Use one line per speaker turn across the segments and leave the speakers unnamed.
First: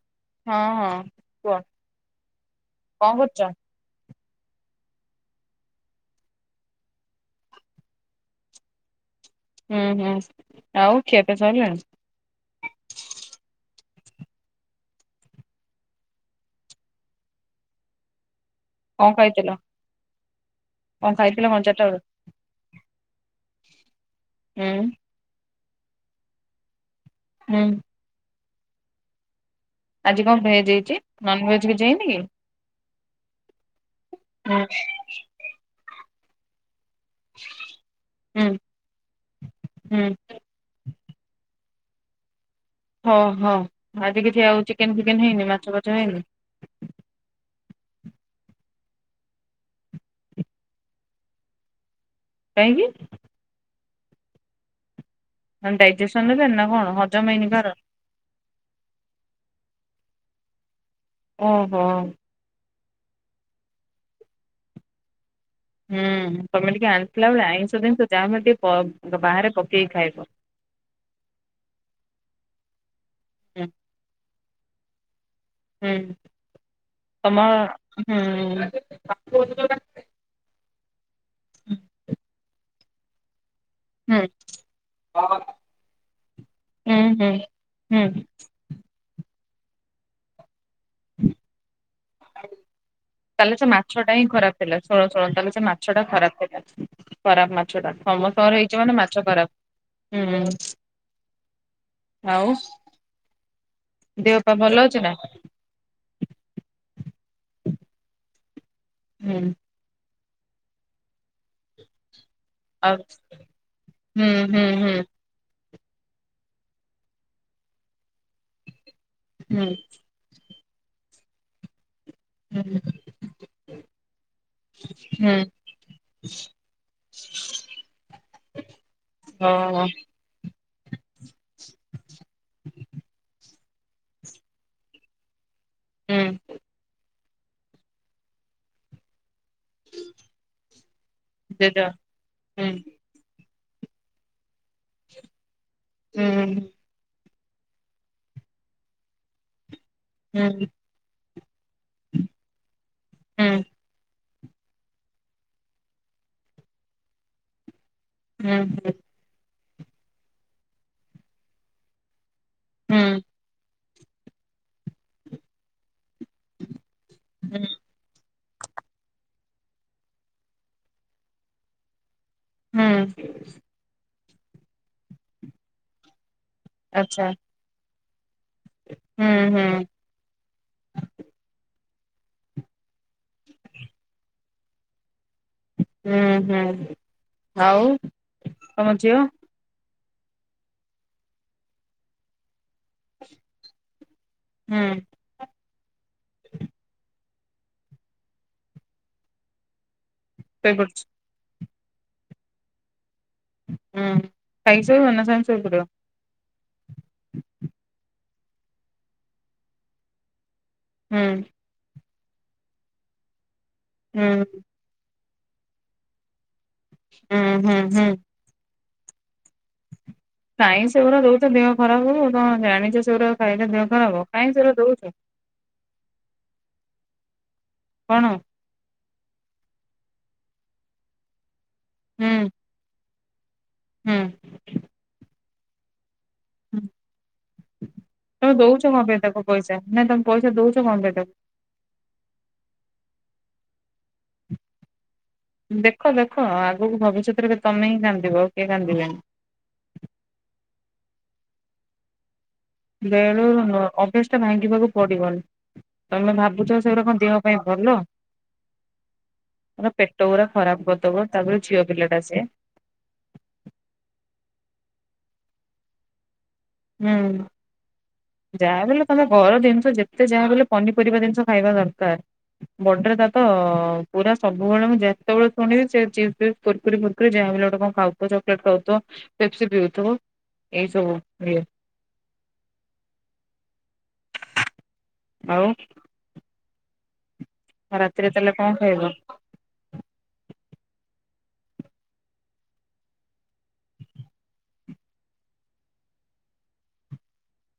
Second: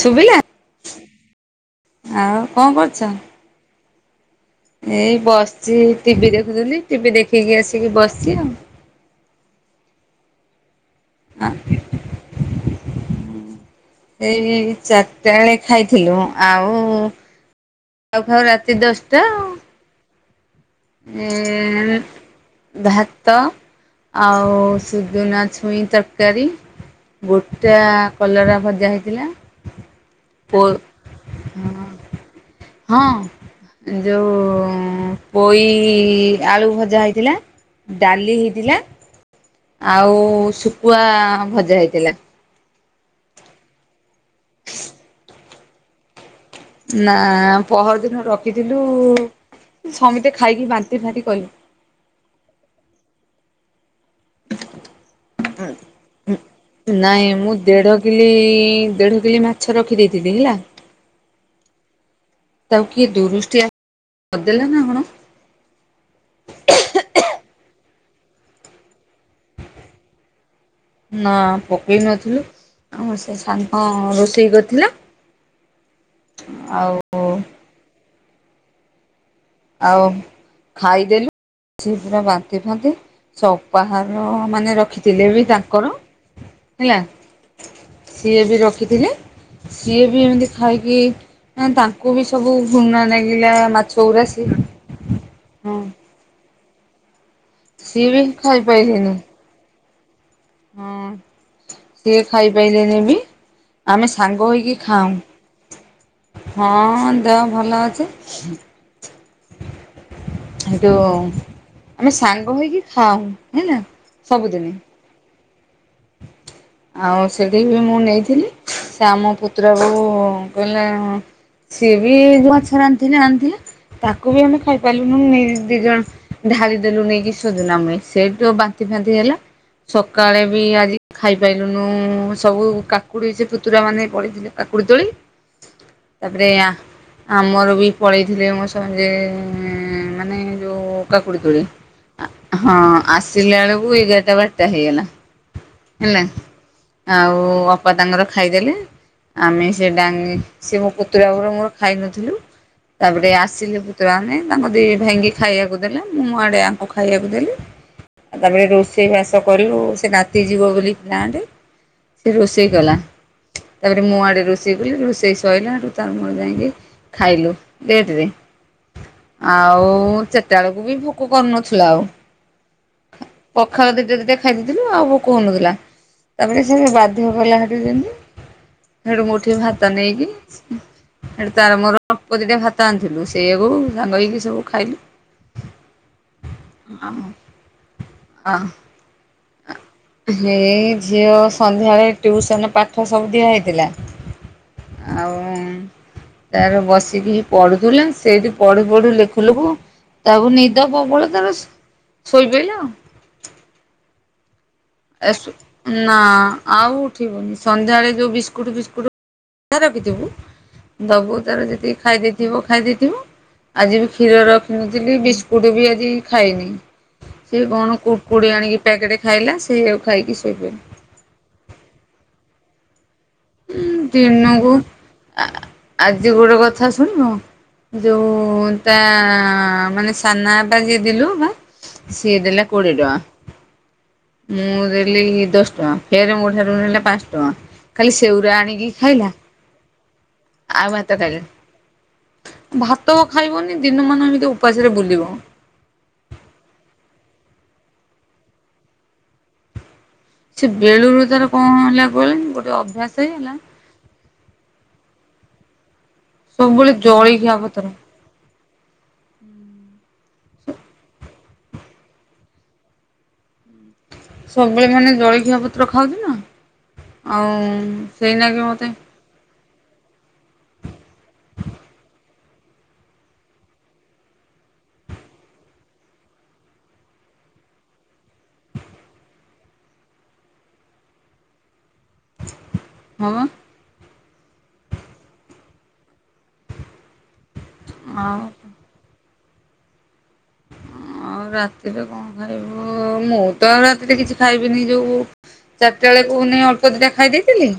ଶୁଭିଲା
ହଁ ହଁ କୁହ
ଆଉ ଙ୍କ
କଣ
କରୁଚ?
କରୁଛ?
ଏଇ ବସଚି ଟିଭି ଦେଖୁଥିଲି ଟିଭି ଦେଖିକି ଆସିକି ବସଚି ଆଉ।
ହୁଁ ହୁଁ ଆଉ କେବେ ସରିଲାଣି?
ଏଇ ଚାରିଟା ବେଳେ ଖାଇଥିଲୁ ଆଉ ଆଉ ଖାଉ ରାତି
କଣ
ଦଶଟା
ଖାଇଥିଲ?
ଆଉ।
କଣ
ଏ
ଖାଇଥିଲ କଣ ଚାରିଟା ବେଳେ?
ଭାତ ଆଉ
ହୁଁ
ସୁଦୁନା ଛୁଇଁ ତରକାରୀ
ହୁଁ
ଗୋଟା କଲରା ଭ ଭଜା ହେଇଥିଲା।
ଆଜି କଣ
ପୋ
ଭେଜ ହେଇଚି ନନଭେଜ କିଛି ହେଇନି କି?
ହଁ ଯଉ
ହୁଁ
ପୋଇ ଆଳୁ ଭଜା ହେଇଥିଲା ଡାଲି
ହୁଁ
ହେଇଥିଲା
ହୁଁ
ଆଉ ସେ ପୁଆ ଭଜା ହେଇଥିଲା।
ହଁ ହଁ ଆଜି କିଛି ଆଉ ଚିକେନ ଫିକେନ ହେଇନି ମାଛ ଫାଛ ହେଇନି।
ନା ପହରଦିନ ରଖିଥିଲୁ ସମୀତେ ଖାଇକି ବାନ୍ତି ଫାନ୍ତି କହିବ।
କାହିଁକି ମାନେ ଡାଇଜେସନ ହେଲାନି ନା କଣ ହଜମ
ନାଇଁ
ହେଇନି
ମୁଁ
କାହାର?
ଦେଢ କିଲେ ଦେଢ କିଲେ ମାଛ ଦିଦି [unintelligible] ଲା
ଓ ହୋ
ତାକୁ କିଏ ଦୁରୁଷ୍ଟିଆ କରିଦେଲା ନା କଣ?
ହୁଁ ତମେ ଟିକ ଆଣଥିଲ ଆଇସ [unintelligible] ମାନ ବ ବାହାରେ ପକେଇକି ଖାଇବ।
ନା ପକେଇ ନଥିଲୁ [unintelligible]
ହୁଁ
ରୋଷେଇ କରିଥିଲେ।
ହୁଁ ତୁମ
ଆଉ ଖାଇଦେଲି ପୁରା ବାନ୍ତି ଫାନ୍ତି ସବୁ ବାହାର ମାନେ ରଖିଥିଲେ ବି ତାଙ୍କର ହେଲା
ହୁଁ ହୁଁ ହୁଁ
ସେ ବି ରଖିଥିଲେ। ସିଏ ବି ଏମିତି ଖାଇ ପିଇକି ମାନେ ତାଙ୍କୁ ବି ସବୁ ଘୃଣା ଲାଗିଲା ମା ପୁରା
ଦେଲା ଶୁଣ ଶୁଣ ତାହେଲେ ସେ ମାଛ ଟା ଖରାପ୍ ଥିଲା। ଖରାପ୍ ମାଛଟା
ସିଏ ବି
ସମସ୍ତଙ୍କ ହେଇଚି ମାନେ
ଖାଇପାଇଲେନି
ମାଛ ପା
ହଁ ସେ
ଆଉ
ଖାଇପାଇଲେନି ବି। ଆମେ
ଦେହ
ସାଙ୍ଗ
ପା
ହୋଇକି
ଭଲ ଅଛି ନା?
ଖାଉ, ଦେହ ଭଲ ଅଛି।
ହୁଁ।
ହେଟୁ ସାନ୍ ଭୂମି କି
ଆଉ
ହଁ ହେଲା
ହୁଁ ହୁଁ
ସବୁଦିନି
ହୁଁ
ଆଉ ସେଇଠି ମୁଁ ନେଇଥିଲି ସେ ଆମ
ହୁଁ
ପୁତୁରା ବୋହୂ କହିଲା ହଁ ସେ ବି ମାଛ
ହୁଁ
ରାନ୍ଧିଥିଲା ଆଣିଥିଲା। ତାକୁ ବି ଆମେ ଖାଇ ପାରିଲୁନୁ,
ହୁଁ
ଇଏ ଦି ଜଣ ଢାଳି ଦେଲୁ ନେଇକି ସୁଜୁନା ମୂଳେ ସେ ଠୁ ବାନ୍ତି ବାନ୍ତି ହେଲା,
ଓହୋ
ସଖାଳେ ବି ଆଜି ଖାଇ ସବୁ କାକୁଡି ଜେ ପୁତୁରା ମାନେ ପଲେଇଥିଲେ କାକୁଡି ତୋଳି।
ହୁଁ
ତାପରେ ଆ ଆମର ବି ପଳେଇଥିଲେ [unintelligible] ହୁଁ ମାନେ ଯୋଉ କାକୁଡି ତୋଲି
ଜେଜ ହୁଁ
ହଁ ଆସ ହେଲାବେଳକୁ ଏଗାର ଟା ବାରଟା ହେଇଗଲା ହେଲା
ହୁଁ
ଆଉ ବୋଉ ବାପା ତାଙ୍କର ଖାଇଦେଲେ ଆମେ ସେ ଡାଙ୍ଗି
ହୁଁ
ସେ ମୋ ପୁତୁରା ବୋହୁ ର ମୋର ଖାଇନଥିଲୁ, ତାପରେ
ହୁଁ
ଆସିଲେ ପୁ ମାନେ ତାଙ୍କ ଦି ଭାଇଙ୍କି ଖାଇବାକୁ ଦେଲା। ମୁଁ ଇଆଡେ ଅଙ୍କୁ ଖାଇବାକୁ ଦେଲି।
ହୁଁ
ତା ପରେ
ହୁଁ
ରୋଷେଇ ବାସ କଲୁ ସେ ନାତି ଯିବ ବୋଲି ପ୍ଲାଣ୍ଟ। ସେ ରୋଷେଇ କଲା
ହୁଁ
ତାପରେ ମୁଁ ଇଆଡେ ରୋଷେଇ କଲି ରୋଷେଇ ସଇଲା ତାପରେ ତାର ମୋର ଯାଈକି ଖାଇଲୁ
ହୁଁ
ଲେଟରେ ଆଉ ଚାରିଟା ବେଳକୁ ବି ଭୋକ କରୁନଥିଲା ଆଉ।
ହୁଁ
ପଖାଳ ଦିଇଟା ଦିଇଟା ଖାଇ ଦେଇଥିଲୁ ଆଉ ଭୋକ ହୋଇନଥିଲା। ତା ପରେ ସେ
ଆଚ୍ଛା
ବାଧ୍ୟ କଲା [unintelligible] ହେଟୁ
ହୁଁ
ମୁଁ ଉଠିକି
ହୁଁ
ଭାତ ନେଇକି ତାର ମୋର ଅଳ୍ପ ଦିଇଟା ଭାତ ଆଣିଥିଲୁ ସେୟାକୁ ସାଙ୍ଗହେଇକି ସବୁ ଖା
ହୁଁ ହୁଁ ଆଉ ତମ ଝିଅ?
ହେ ଝିଅ ସନ୍ଧ୍ୟାରେ ଟିୟୁସନ ପା ପାଠ ସବୁ ଦିଆ ହେଇଥିଲା
ହୁଁ
ଆଉ ତାର ବସିକି ପଢୁଥିଲା, ସେଇଠି ପଢୁ ପଢୁ ଲେଖୁ ଲେଖୁ ତାକୁ ନିଦ
ଶୋଇପଡିଛି
ପ୍ରବଳ ତାକୁ ଶୋଇପଇଲା।
ହୁ।
ନା। ଆଉ ଉଠିବନି ସନ୍ଧ୍ୟାବେଳେ ଯୋଉ ବିସ୍କୁଟ ଫିସ୍କୁଟ ଯାହା ରଖିଥିବୁ
ହୁଁ
ଦବୁ ତାର ଯେତିକି ଖାଇଦେଇଥିବ ଖାଇଦେଇଥିବ ଯେବେ
ହୁଁ
କ୍ଷୀର ରଖିନଥିବୁ ବିସ୍ ବିସ୍କୁଟବି ଆଜି ଖାଇନି ସେ
ହୁଁ ହୁଁ
କଣ
ହୁଁ
କୁର୍କୁରି ଆଣିକି ପ୍ୟାକେଟ ଖାଇଲା ସେୟାକୁ
କାଇଁ ସେଗୁରା ଦେଉଛନ୍ତି ଦେହ ଖରାପ ହେବ [unintelligible]
ଦିନକୁ ଆ ଆଜି [unintelligible] କଥା ଶୁଣିବ
କଣ
ଯୋଉ ତା ମାନେ ସାନା ବାପା ଯିଏ ଦେଲୁ ନା ସିଏ
ହୁଁ
ଦେଲା କୋଡିଏ ଟଙ୍କା ।
ହୁଁ।
ମୁଁ ଦେଲି ଦଶ ଟଙ୍କା ଫେରେ ମୋ ଠାରୁ
ହୁଁ।
ନେଲା ପାଞ୍ଚ ଟଙ୍କା। ଖାଲି
ତମେ
ସେଉରା
ଦଉଛ
ଆଣିକି
କଣ ପାଇଁ
ଖାଇଲା
ତାକୁ ପଇସା ନାଇଁ ତମେ ପଇସା ଦଉଛ
ଆଉ
କଣ ପାଇଁ
ଭାତ
ତାକୁ।
ଖାଇଲାନି। ଭାତ ଖାଇବନି ଦିନମାନ ଏମିତି ଉପାସରେ ବୁଲିବ।
ଦେଖ ଦେଖ ଆଗକୁ ଭବିଷ୍ୟତରେ ତମେ ହିଁ କାନ୍ଦିବ ଆଉ କିଏ କାନ୍ଦିବେନି।
ସେ ବେଳୁରୁ ତାର କଣ ହେଲା କୁହଲି ଗୋ
ବେଳରୁ ନୁହଁ ଅଭ୍ୟାସ ଟା ଭାଙ୍ଗିବାକୁ ପଡିବ। ତମେ ଭାବୁଚ
ସବୁବେଳେ
ସେଉରା କଣ ଦେହ
ଜଳିଖିଆ
ପାଇଁ
ପତ୍ର
ଭଲ। ତାର ପେଟଉରା ଖରାପ କରିଦେବ। ତାପରେ ଝିଅ ପିଲାଟା ସିଏ।
ସବୁବେଳେ ମାନେ ଜଳଖିଆ ପତ୍ର ଖାଉଛି ନା?
ହୁଁ
ଆଉ ସେଇନାଗି
ଯାହା
ମତେ
ବି ହେଲେ ତମ ଘର ଜିନି ଯେତେ ଯାହା ବି ହେଲେ ପନିପରିବା ଜିନିଷ ଖାଇବା ଦରକାର। ବର୍ଡର ତା ତ ପୁରା ସବୁବେଳେ ମୁଁ ଯେତେବେଳେ ଶୁଣିବି। ସେ ଚିପ୍ସ ଫିପ୍ସ କୁର୍କୁରି ଫୁରକୁରି ଯାହାବି ହେଲେ ଗୋଟେ କଣ ଖାଉଥିବ ଚକଲେଟ୍ ଖାଉଥିବ। ପେପ୍ସି ପିଉଥିବ ଏଇ ସବୁ ଇଏ।
ହଁ।
ଆଉ। ଆଉ ରାତିରେ ତାହେଲେ କଣ ଖାଇବ।
ଆଉ ରାତିରେ କଣ ଖାଇବୁ ମୁଁ ତ ଆଉ ରାତିରେ କିଛି ଖାଇବିନି। ଯୋଉ ଚାରିଟା ବେଳକୁ ନେଇ ଅଳ୍ପ ଦିଟା ଖାଇ ଦେଇଥିଲି।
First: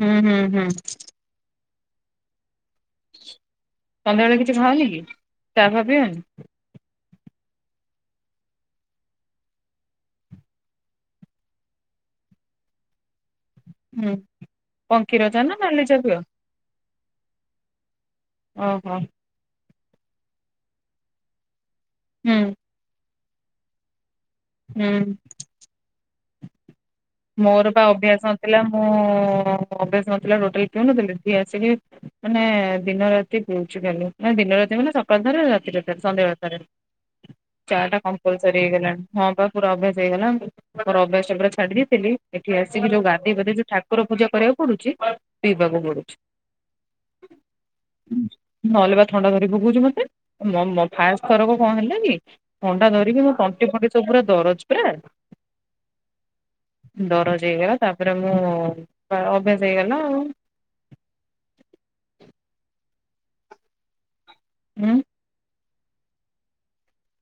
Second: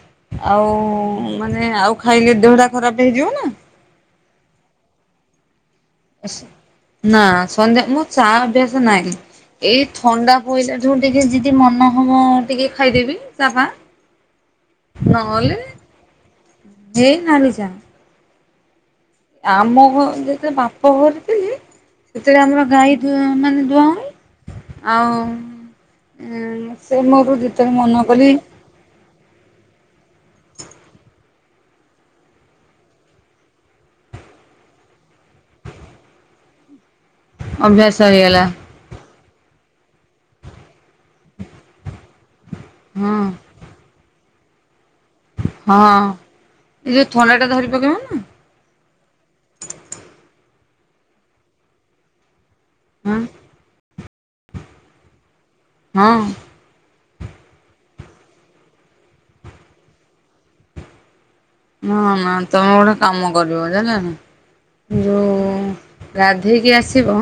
ହୁଁ ହୁଁ
ଆଉ
ହୁଁ
ମାନେ ଏଁ ଆଉ ଖାଇଲେ ଦେହଟା ଖରାପ ହେଇଯିବ ନା।
ସନ୍ଧ୍ୟା ବେଳେ କିଛି ଖାଅନିକି ଚା ଫା ପିଅନି।
ନା ସନ୍ଧ୍ୟା ମୁଁ ଚା ଅଭ୍ୟାସ ନାହିଁ। ଏଇ ଥଣ୍ଡା ପଇଲାଠୁ ଟିକେ ଯିଦି ମନ ହବ ଟିକେ ଖାଇଦେବି। ଚା ଫା
ହୁଁ କଣ କ୍ଷୀର ଚା ନା
ନହଲେ
ନାଲି ଚା ପିଅ?
ହେଇ ନାଲି ଚା।
ଓଃ ହୋ।
ଆମ ଘ ଯେତେବେଳେ ବାପ ଘରେ ଥିଲି।
ହୁଁ
ସେତେବେଳେ ଆମର ଗାଈ ଦୁ ମାନେ ଦୁଆଁ ହୁଏ।
ହୁଁ
ଆଉ ଉଁ ସେ
ମୋର
ଯେତେବେଳେ
ବା
ମନ
ଅଭ୍ୟାସ
କଲି
ନଥିଲା। ମୁଁ ଅଭ୍ୟାସ ନ ଥିଲା ଟୋଟାଲି ପିଉ ନଥିଲି। ଏଠି ଆସିକି ମାନେ ଦିନ ରାତି ପିଉଚି ଖାଲି। ଦିନ ରାତି ମାନେ ସକାଳ ଦିନ ରେ ଥରେ ରାତିରେ ଥରେ ସନ୍ଧ୍ୟା ବେଳେ ଥରେ। ଚା ଟା
ଅଭ୍ୟାସ ହେଇଗଲା
କମ୍ପଲ୍ସରୀ ହେଇଗଲାଣି। ହଁ ପା ପୁରା ଅଭ୍ୟାସ ହେଇଗଲା ମୋର ଅଭ୍ୟାସ ପୁରା ଛାଡି ଦେଇଥିଲି। ଏଠି ଆସିକି ଯୋଉ
ହଁ
ଗାଧେଇ ପାଧେଇ ଯୋଉ ଠାକୁର ପୂଜା କରିବାକୁ ପଡୁଚି ପିଇବାକୁ
ହଁ।
ପଡୁଚି।
ଏ ଯୋଉ ଥଣ୍ଡା ଟା ଧରି ପକେଇବ ନା
ନହେଲେ ବା ଥଣ୍ଡା ଧରି ପୋକୋଉଛି ମତେ। ମୋ ମୋ ଫାଷ୍ଟ ଥରକ କଣ ହେଲା କି? ଥଣ୍ଡା ଧରିକି
ହଁ
ମୋ ତଣ୍ଟି ଫଣ୍ଟି ସବୁ ପୁରା ଦରଜ ପରା।
ହଁ।
ଦରଜ ହେଇଗଲା ତାପରେ ମୁଁ ଅଭ୍ୟାସ ହେଇଗଲା ଆଉ।
ନା ନା ତମେ ଗୋଟେ କାମ କରିବ
ହୁଁ
ଯାଣିଲନା। ଯୋଉ ଗାଧେଇକି ଆସିବ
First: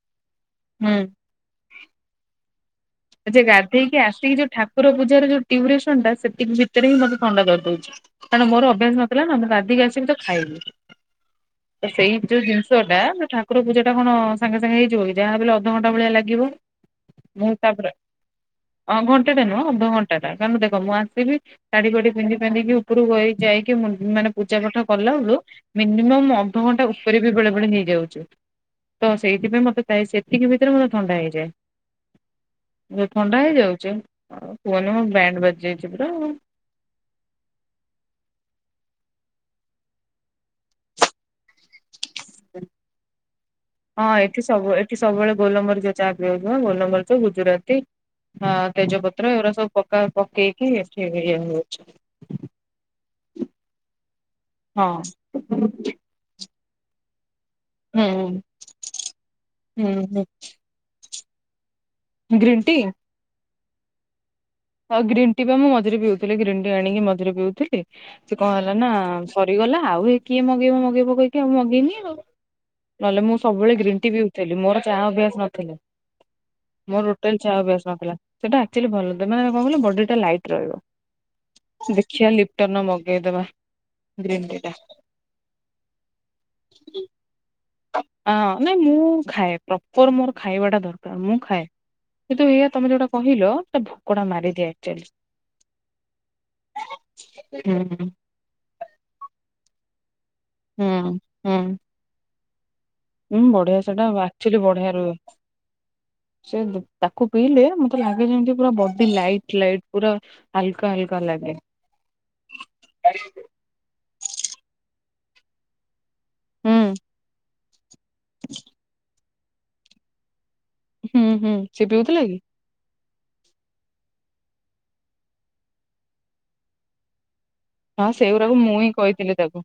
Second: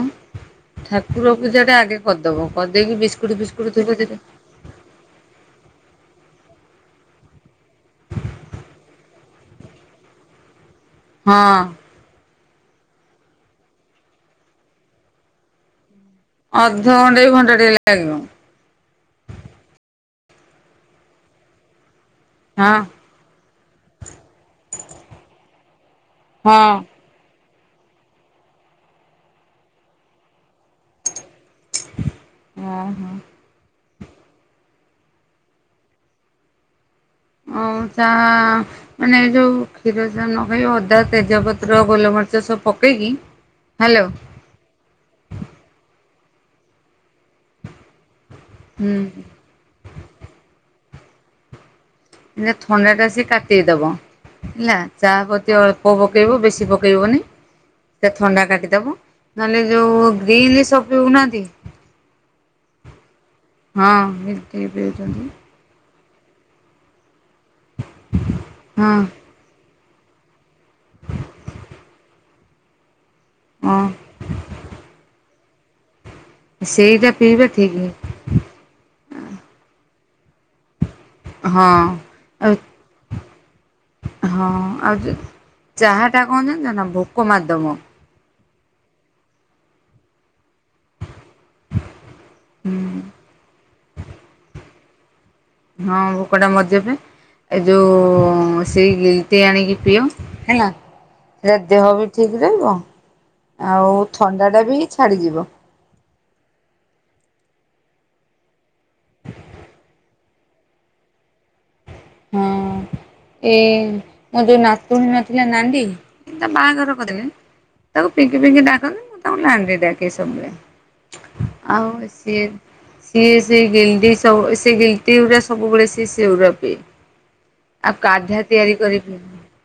ହୁଁ।
ଠାକୁର ପୂଜା ଟା ଆଗେ କରିଦବ। କରିଦେଇକି ବିସ୍କୁଟ
ଯେ
ଫିସ୍କୁଟ ଧୀରେ
ଗାଧେଇକି
ଧୀରେ
ଆସିକି ଯୋଉ ଠାକୁର ପୂଜାର ଯୋଉ ଟିଉରେସନ ଟା। ସେ ଭିତରେ ହିଁ ମତେ ଥଣ୍ଡା ଧରିଦଉଛି। କାରଣ ମୋର ଅଭ୍ୟାସ ନଥିଲା ନା। ମୁଁ ଗାଧେଇକି ଆସିବି ତ ଖାଇବି।
ହଁ।
ତ ସେଇ ଯୋଉ ଜିନିଷଟା ଠାକୁର ପୂଜା ଟା କଣ ସାଙ୍ଗେ ସାଙ୍ଗେ ହେଇଯିବ କି? ଯାହାବି ହେଲେ ଅଧଘଣ୍ଟା ଭଳିଆ ଲାଗି
ଅଧ ଘଣ୍ଟାଏ କି ଘଣ୍ଟା ଟେ ଲା
ଅ ଘଣ୍ଟା ଟେ ନୁହଁ ଅଧଘଣ୍ଟା ଟା କାରଣ ଦେଖ ମୁଁ ଆସିବି। ଶାଢ଼ୀ ଫାଢୀ ପିନ୍ଧି
ହଁ
ଫାନ୍ଧିକି ଉପରୁକୁ ଯାଇକି ମାନେ ପୂଜା ପାଠ କଲା ବେଳୁ। ମିନିମମ୍
ହଁ
ଅଧଘଣ୍ଟା ଉପରେ ବି ବେଳେ ପୁଣି ହେଯାଉଚୁ। ତ ସେଇଥିପାଇଁ ମତେ ପାଏ ସେତିକି ଭିତରେ ମତେ ଥଣ୍ଡା ହେଇଯାଏ।
ଓହୋ
ଥଣ୍ଡା ହେଇଯାଉଛି ଆଉ କୁହନି ମ ବ୍ୟାଣ୍ଡ ବାଜିଯାଇଛି ପୁରା ଆଉ।
ହଉ ଚା ମାନେ ଏ ଯୋଉ କ୍ଷୀର ଚା ନ ଖାଇ ଅଦା ତେଜପତ୍ର ଗୋଲମରିଚ ସବୁ ପକେଇକି ହ୍ୟାଲୋ
ହଁ ଏଠି ସବୁ, ଏଠି ସବୁବେଳେ ଗୋଲମରିଚ ଚା ଗୋଲମରିଚ, ଗୁଜୁରାତି, ହ
ହୁଁ
ତେଜପତ୍ର, ଏଗୁଡା ସବୁ ପ ପକେଇକି ସେଞ [unintelligible]
ଥଣ୍ଡା ଟା ସେ କାଟେଇ ଦବ ହେଲା,
ହଁ
ଚାହା ପତି
ହୁଁ
ଅଳ୍ପ ପକେଇବ, ବେଶୀ ପକେଇ ଇବନି ସେ ଥଣ୍ଡା କାଟିଦବ, ନହେଲେ ଯୋଉ
ହୁଁ
ଗ୍ରୀନ ସ ନା [unintelligible]
ଗ୍ରୀନ୍ ଟି
ହଁ ଟି
ଆଉ
ପିଉଛନ୍ତି
ଗ୍ରୀନ୍ ଟି ବା ମୁଁ ମଝିରେ ପିଉଥିଲି, ଗ୍ରୀନ୍ ଟି ଆଣିକି ମ ମଝିରେ ପିଉଥିଲି, ସେ କଣ ହେଲା ନା
ହଁ
ସରିଗଲା । ଆଉ ଏ କିଏ ମଗେଇବ ମଗେଇବ କହିକି ଆଉ ମଗେଇନି ଆଉ ନହେଲେ ମୁଁ ସବୁବେଳେ
ହଁ
ଗ୍ରୀନ୍ ଟି ବିିଉଥିଲି ମୋର ଚାହା ଅଭ୍ୟାସ ନଥିଲା । ମୋର
ସେଇଟା
ରୋଟାଲି
ପିଇବା
ଚାହା
ଠିକ୍
ଅଭ୍ୟାସ ନଥିଲା, ସେଟା ଆକ୍ଚୁଆଲି ଭଲଥିଲା । ବଡି ଟା ଲାଇଟ ରହିବ,
ହଁ
ଦେଖିବା
ଆଉ
ଲିପଟନର ମଗେଇଦବା ।
ହଁ ଆଉ ଚାହା ଟା କଣ ଜାଣିଚ ନା? ଭୋକ ମାରିଦବ ।
ହଁ, ନାଇଁ ମୁଁ ଖାଏ, ପ୍ରପର ମୋର ଖାଇବାଟା ଦରକାର, ମୁଁ ଖାଏ, କିନ୍ତୁ ଏଇଆ
ହୁଁ
ତମେ ଯୋଉଟା କହିଲ ିଆ [unintelligible]
ହଁ, ଭୋକଟା ମରିଜାଏ ପା, ଏ
ହୁଁ
ଯୋଉ ସେଇ ଗିଟେଇ ଆଣିକି ପିଅଉଁ । ହେଲା,
ହୁଁ
ହେ
ହୁଁ
ଦେହ ବି ଠିକ ରହିବ
ହୁଁ ବଢିଆ ସେଟା
ଆଉ ଥଣ୍ଡା
ଆକ୍ଚୁଆଲି
ଟା ବି
ବଢିଆ ରୁହେ।
ଛାଡିଯିବ ।
ସେ ତାକୁ ପିଇଲେ, ମତେ ଲାଗେ ଯେମିତି -ପୁରା ବଡି ଲାଇଟ ଲାଇଟ, ପୁରା ହାଲକା ହାଲକା ଲାଗେ । ଆରେ [unintelligible]
ହଁ, ଏଇ ମୋ ଯୋଉ ନାତୁଣୀ ନ ଥିଲା -ନାଣ୍ଡି ମୁଁ ତା
ହୁଁ
ବାହାଘର କରିଦେଲି, ତାକୁ ପିଙ୍କିପିଙ୍କି ଡାକନ୍ତି, ମୁଁ ତାକୁ ନା ଧରି ଡାକେ
ହୁଁ
ସବୁବେଳେ
ହୁଁ। ସେ
ଆଉ
ପିଉଥିଲା କି
ସିଏ ସିଏ ସେ ଗିଲତି ସ ସେ ଗିଲଟି ଉୁରା ସବୁବେଳେ ସିଏ ସେଉଡ଼ା ପିଏ। ଆଉ
ହଁ
କାଢା
ସେଇଗୁଡାକ ମୁଁ
ତିଆରି
ହିଁ
କରି ପିଏ।
କହିଥିଲି ତାକୁ,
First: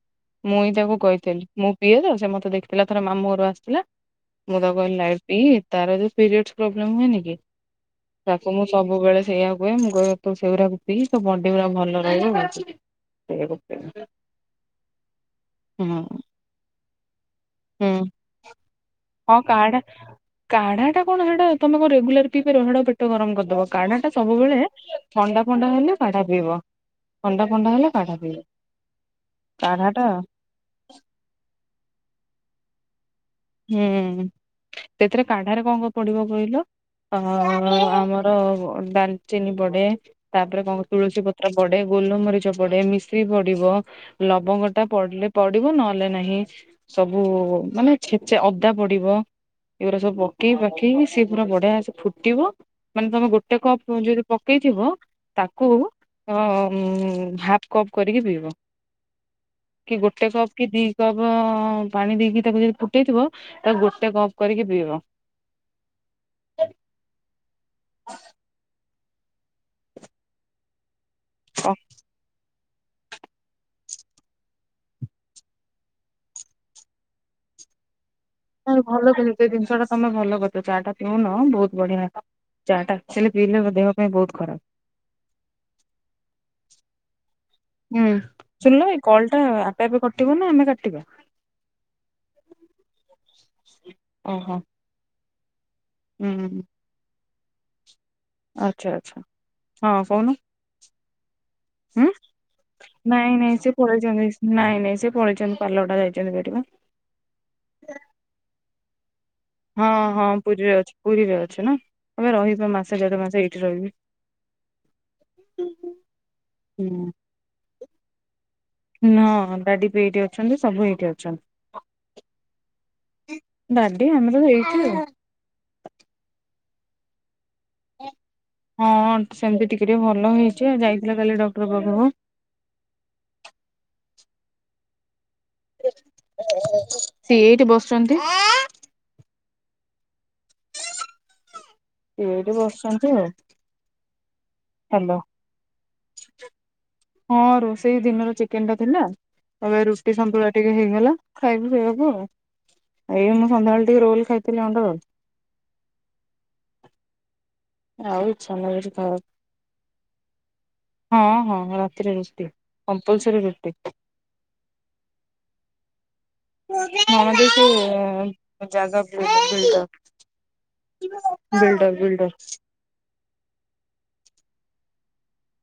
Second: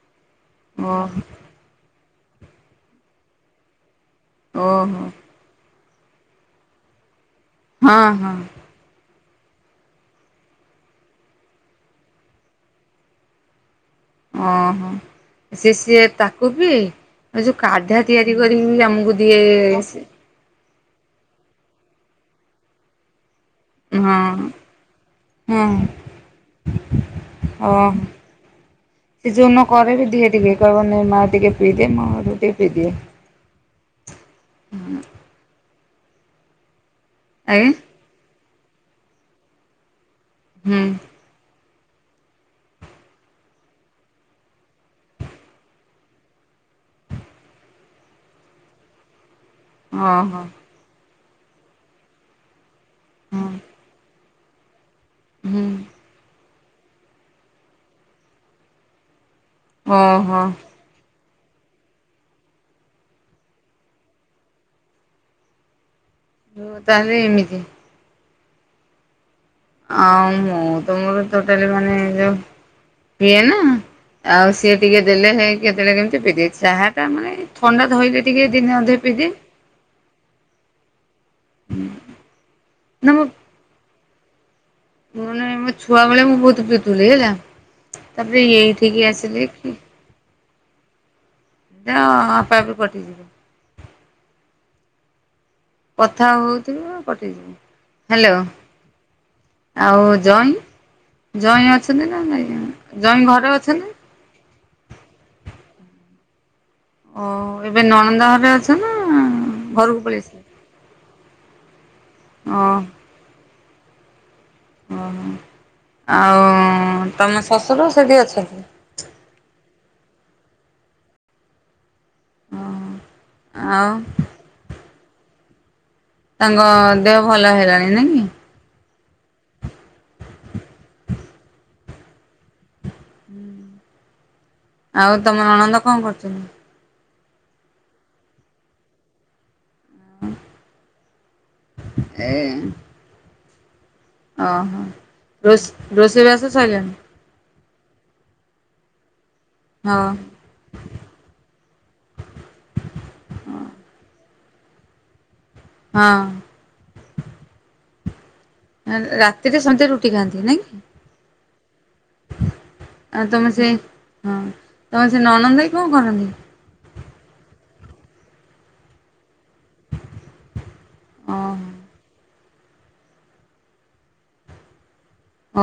ମୁଁ ହିଁ ତାକୁ
ଓହୋ
କହିଥିଲି ମୁଁ ପିଏ ଦ ମତେ ଦେଖିଥିଲା ଥରେ ମାମୁ ଘରୁ ଆସିଥିଲା, ମୁଁ ତ
ଓହୋ
କହିଲ ପି ତାର ଯ ପିରିୟଡ ପ୍ରୋବ୍ଲେମ୍ ହୁଏନି କି?
ହଁ ହଁ
ତାକୁ ମୁଁ ସବୁବେଳେ ସେଇଆ କୁହେ, ମୁଁ କହ ତୁ ସେଇଗୁଡାକୁ ପିଇ, ତୋ ବଡି ଗୁଡା ଭଲ ରହିବ, ସେଇକୁ
ଓହୋ, ସେ
ହୁଁ
ସିଏ ତାକୁ ବି ଏ ଯୋଉ
ହୁଁ
କାଧା ତିଆରି କରି ଆମକୁ ଦିଏ ।
ସେଟା କଣ? ସେଟା ତମେ କଣ ରେଗୁଲାର ପିଇ ପାରିବ, ହେଟା ପେଟ ଗରମ କରି ବ କାଢା ଟା
ହଁ
ସବୁବେଳେ ଥଣ୍ଡା
ହଁ
ଫଣ୍ଡା ହେଲେ କାଢା ପିଇବ । ଥଣ୍ଡା ଫଣ୍ଡା
ଓହୋ।
ହେଲେ, କାଢା ପିଇବ ।
ସେ ଯଉନ କରେ ବି ଦେ ଟିକେ, କହିବ ନେ ମା ଟିକେ ପିଇଦେ, ମୁଁ ହେଟୁ ଟିକେ ପିଇଦିଏ।
ହୁଁ, ସେଥିରେ କାଢାରେ କଣ କ ପଡିବ କହିଲ? ଅ
ଆଜ୍ଞା
ଆମର ଡାଲଚିନି ପଡେ, ତାପରେ
ହୁଁ
କଣ ତୁଳସୀ ପତ୍ର ପଡେ, ଗୋଲମରିଚ ପଡେ, ମିଶ୍ରି ପଡିବ, ଲବଙ୍ଗଟା ପଡିଲେ ପଡିବ ନହେଲେ ନାହିଁ ସବୁ ମାନେ ଛେଚା ଅଦା ପଡିବ, ଏଗୁୁରା ସବୁ
ଓହୋ
ପକେଇ ପକେଇକି ସେ ପୁରା ବଢ଼ିଆ ସେ ଫୁଟିବ ମାନେ ତମେ
ହଁ
ଗୋଟେ କପ୍ ଯଦି ପକେଇଥିବ,
ହୁଁ
ତାକୁ ଅ ଉ ହାଫ୍ କପ୍ କରିକି ପିଇବ, କି ଗୋଟେ
ଓହୋ।
କପ୍ କି ଦି କପ୍ ପାଣି ଦେଇକି ତାକୁ ଯ ଟେଇଥିବ, ତାକୁ ଗୋଟେ କପ କରିକି ପିଇବ।
ହ ତାହେଲେ ଏମିତି । ଆଉ ମୁଁ ତ ମୋର ରୋଟାଲି ମାନେ ଯୋଉ ପିଏ ନା । ଆଉ ସିଏ ଟିକେ ଦେଲେ ହେଇକି କେତେବେଳେ କେମିତି ବି ଦେଇ ଚାହା ଟା ମାନେ ଥଣ୍ଡା ଧଇଦ
ନାଇ ଭଲ କି ସେଇ ଜିନିଷଟା ତମେ ଭଲ କରି ଚାଟା ପିଉନ ବହୁତ ବଢିଆ ଚା ଟା ଆଲେ ପିଇଲେ ଦେହ ପାଇଁ ବହୁତ ଖରାପ।
ମନେ ମୋ ଛୁଆ ବେଳେ ମୁଁ ବହୁତ ପିଥିଲି ହେଲା!
ହୁଁ
ତାପରେ
ଶୁଣିଲ ଏଇ
ଏଇଠିକି
କଳ
ଆସିଲି
ଟା ଆପେ ଆପେ କଟିବ ନା ଆମେ କାଟିବା?
ନାଁ ଆପେ ଆପେ କଟିଯିବ।
ଓହୋ
କଥା ହଉଥିବ ନା ପଟିଯିବ।
ଆଛା ଆଛା ହଁ କହୁନୁ?
ଜଇଁ ଜଇଁ ଅଛନ୍ତି ନା ନାଇଁ ଜଇଁ
ନାଇଁ
ଘରେ
ନାଇଁ ସେ
ଅଛନ୍ତି?
ପଳେଇଛନ୍ତି ନାଇଁ ନାଇଁ ସେ ପଳେଇଛନ୍ତି। ପାଲଟା ଯାଇଛନ୍ତି ପେଟିବା
ଓ ଏବେ ନଣନ୍ଦ ଭାବେ ଅଛ ନା
ହଁ
ଘରକୁ ପଳେଇ
ହଁ
ଆସିଲେ?
ପୁରୀରେ ଅଛି ପୁରୀରେ ଅଛି ନା ଏମ
ଓ
ରହିବ ମାସେ ଢ ମାସ ଏଇଠି। ରହିବି।
ଓ ହୋ, ଆଉ
ହୁଁ
ତମ ଶଶୁର ସେଠି ଅଛନ୍ତି?
ଅ ସବୁ ଏଇଠି
ହଁ
ଅଛନ୍ତି,
ଆଉ
ଡାଡି ଆମର ଏଇଠି ଆଉ।
ତାଙ୍କ ଦେହ ଭଲ ହେଲାଣି ନ କି?
ହଁ ସେମିତି ଟିକେ ଟିକେ ଭଲ ହେଇଛି ଯାଇଥିଲା କାଲି ଡକ୍ଟର ବାବୁ [inaudible]
ଆଉ ତମର ଅଣନ୍ଦ କଣ କରୁଛନ୍ତି?
ସିଏ ଏଇଠି ବସଛନ୍ତି।
ହଁ।
ସେ ଏଇଠି ବସିଛନ୍ତି ଆଉ।
ଓହୋ
ହାଲୋ
ର ରୋଷେଇବାସ ସିଲଣି?
ସେଇ ଦିନର ଚିକେନ ଟା ଥିଲା ଆଉ
ହଁ
ରୁଟି ସନ୍ତୁ ଟିକେ ହେଇଗଲା ଖାଇବା ପିଇବାକୁ ଆଉ। ଏଇଁ ସନ୍ଧ୍ୟା ବେଳେ ଟିକେ ରୋଲ ଖାଇଥିଲି କଣ୍ଡଦ
ହଁ।
ଆଉ ଛା ମ ଖ
ରାତିରେ ସନ୍ଧ୍ୟା ରୁଟି ଖାଆନ୍ତି ନାଇଁ କି?
ହଁ ହଁ। ରାତିରେ ରୁଟି
ଆଉ
କମ୍ପଲସରୀ
ତମେ ସେ
ରୁଟି
ହଁ ତମେ ସେ ନନନ୍ଦ ଭାଇ କଣ କରନ୍ତି?
ଆ ଦେ ତ ଜାଗା ବ ବିଲ୍ଡର
ଓହୋ
ବିଲ୍ଡର ବିଲ୍ଡର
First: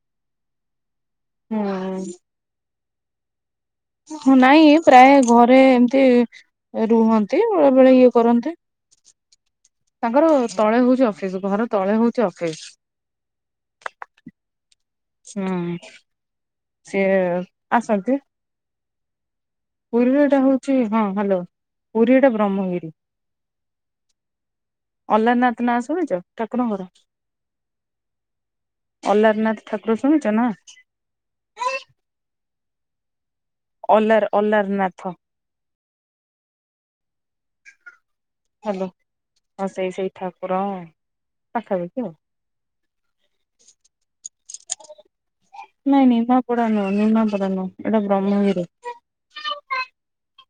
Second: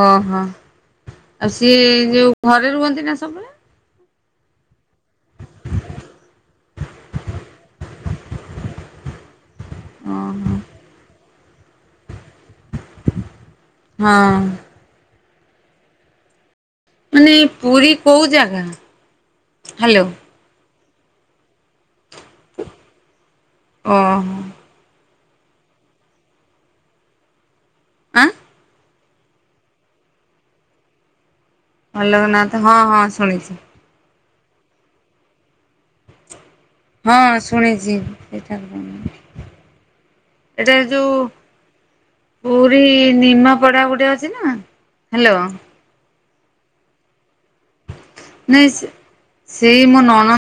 ଓହୋ ଆଉ ସିଏ ଯୋଉ ଘରେ ରୁହନ୍ତି ନା ସବୁବେଳେ?
ହ ନାଇଁ ପ୍ରାୟ ଘରେ ଏମିତି ରୁହନ୍ତି ବେଳେ ବେଳେ ଇଏ କରନ୍ତି। ତାଙ୍କର
ଓହୋ
ତଳେ ହଉଛି ଅଫିସ୍ ଘର ତଳେ ହଉଛି ଅଫିସ୍
ହଁ।
ହୁଁ ସିଏ
ମାନେ ପୁରୀ
ଆସନ୍ତି।
କୋଉ ଜାଗା? ହ୍ୟାଲୋ
ପୁରୀରେ ଏଟା ହଉଛି ହଁ ହ୍ୟାଲୋ ପୁରୀ ଏଟା ବ୍ରହ୍ମଗିରି
ଓ।
ଅଲନାଥ ନାଁ ଶୁଣିଛ ଠାକୁର ଙ୍କର?
ଆ!
ଅହ୍ଲାରନାଥ ଠାକୁର ଶୁଣୁଛ ନା?
ଅଲୋକନାଥ ହଁ ହଁ ଶୁଣିଛି।
ଅଲାର ଅଲାର ନାଥ
ହଁ ଶୁଣିଛି ସେଟା କ
ହ୍ୟାଲୋ ହଁ ସେଇ ସେଇ ଠାକୁର ପାଖାପାଖି ଆଉ।
ପୁରୀ ନିମା ପଡା ଗୋଟେ ଅଛି ନା? ହ୍ୟାଲୋ
ନାଇଁ ନିମା ପଢ଼ାନୁ ନିମା ପଢ଼ାନୁ
ନାଇଁ ସେଇ ମୋ ନଣ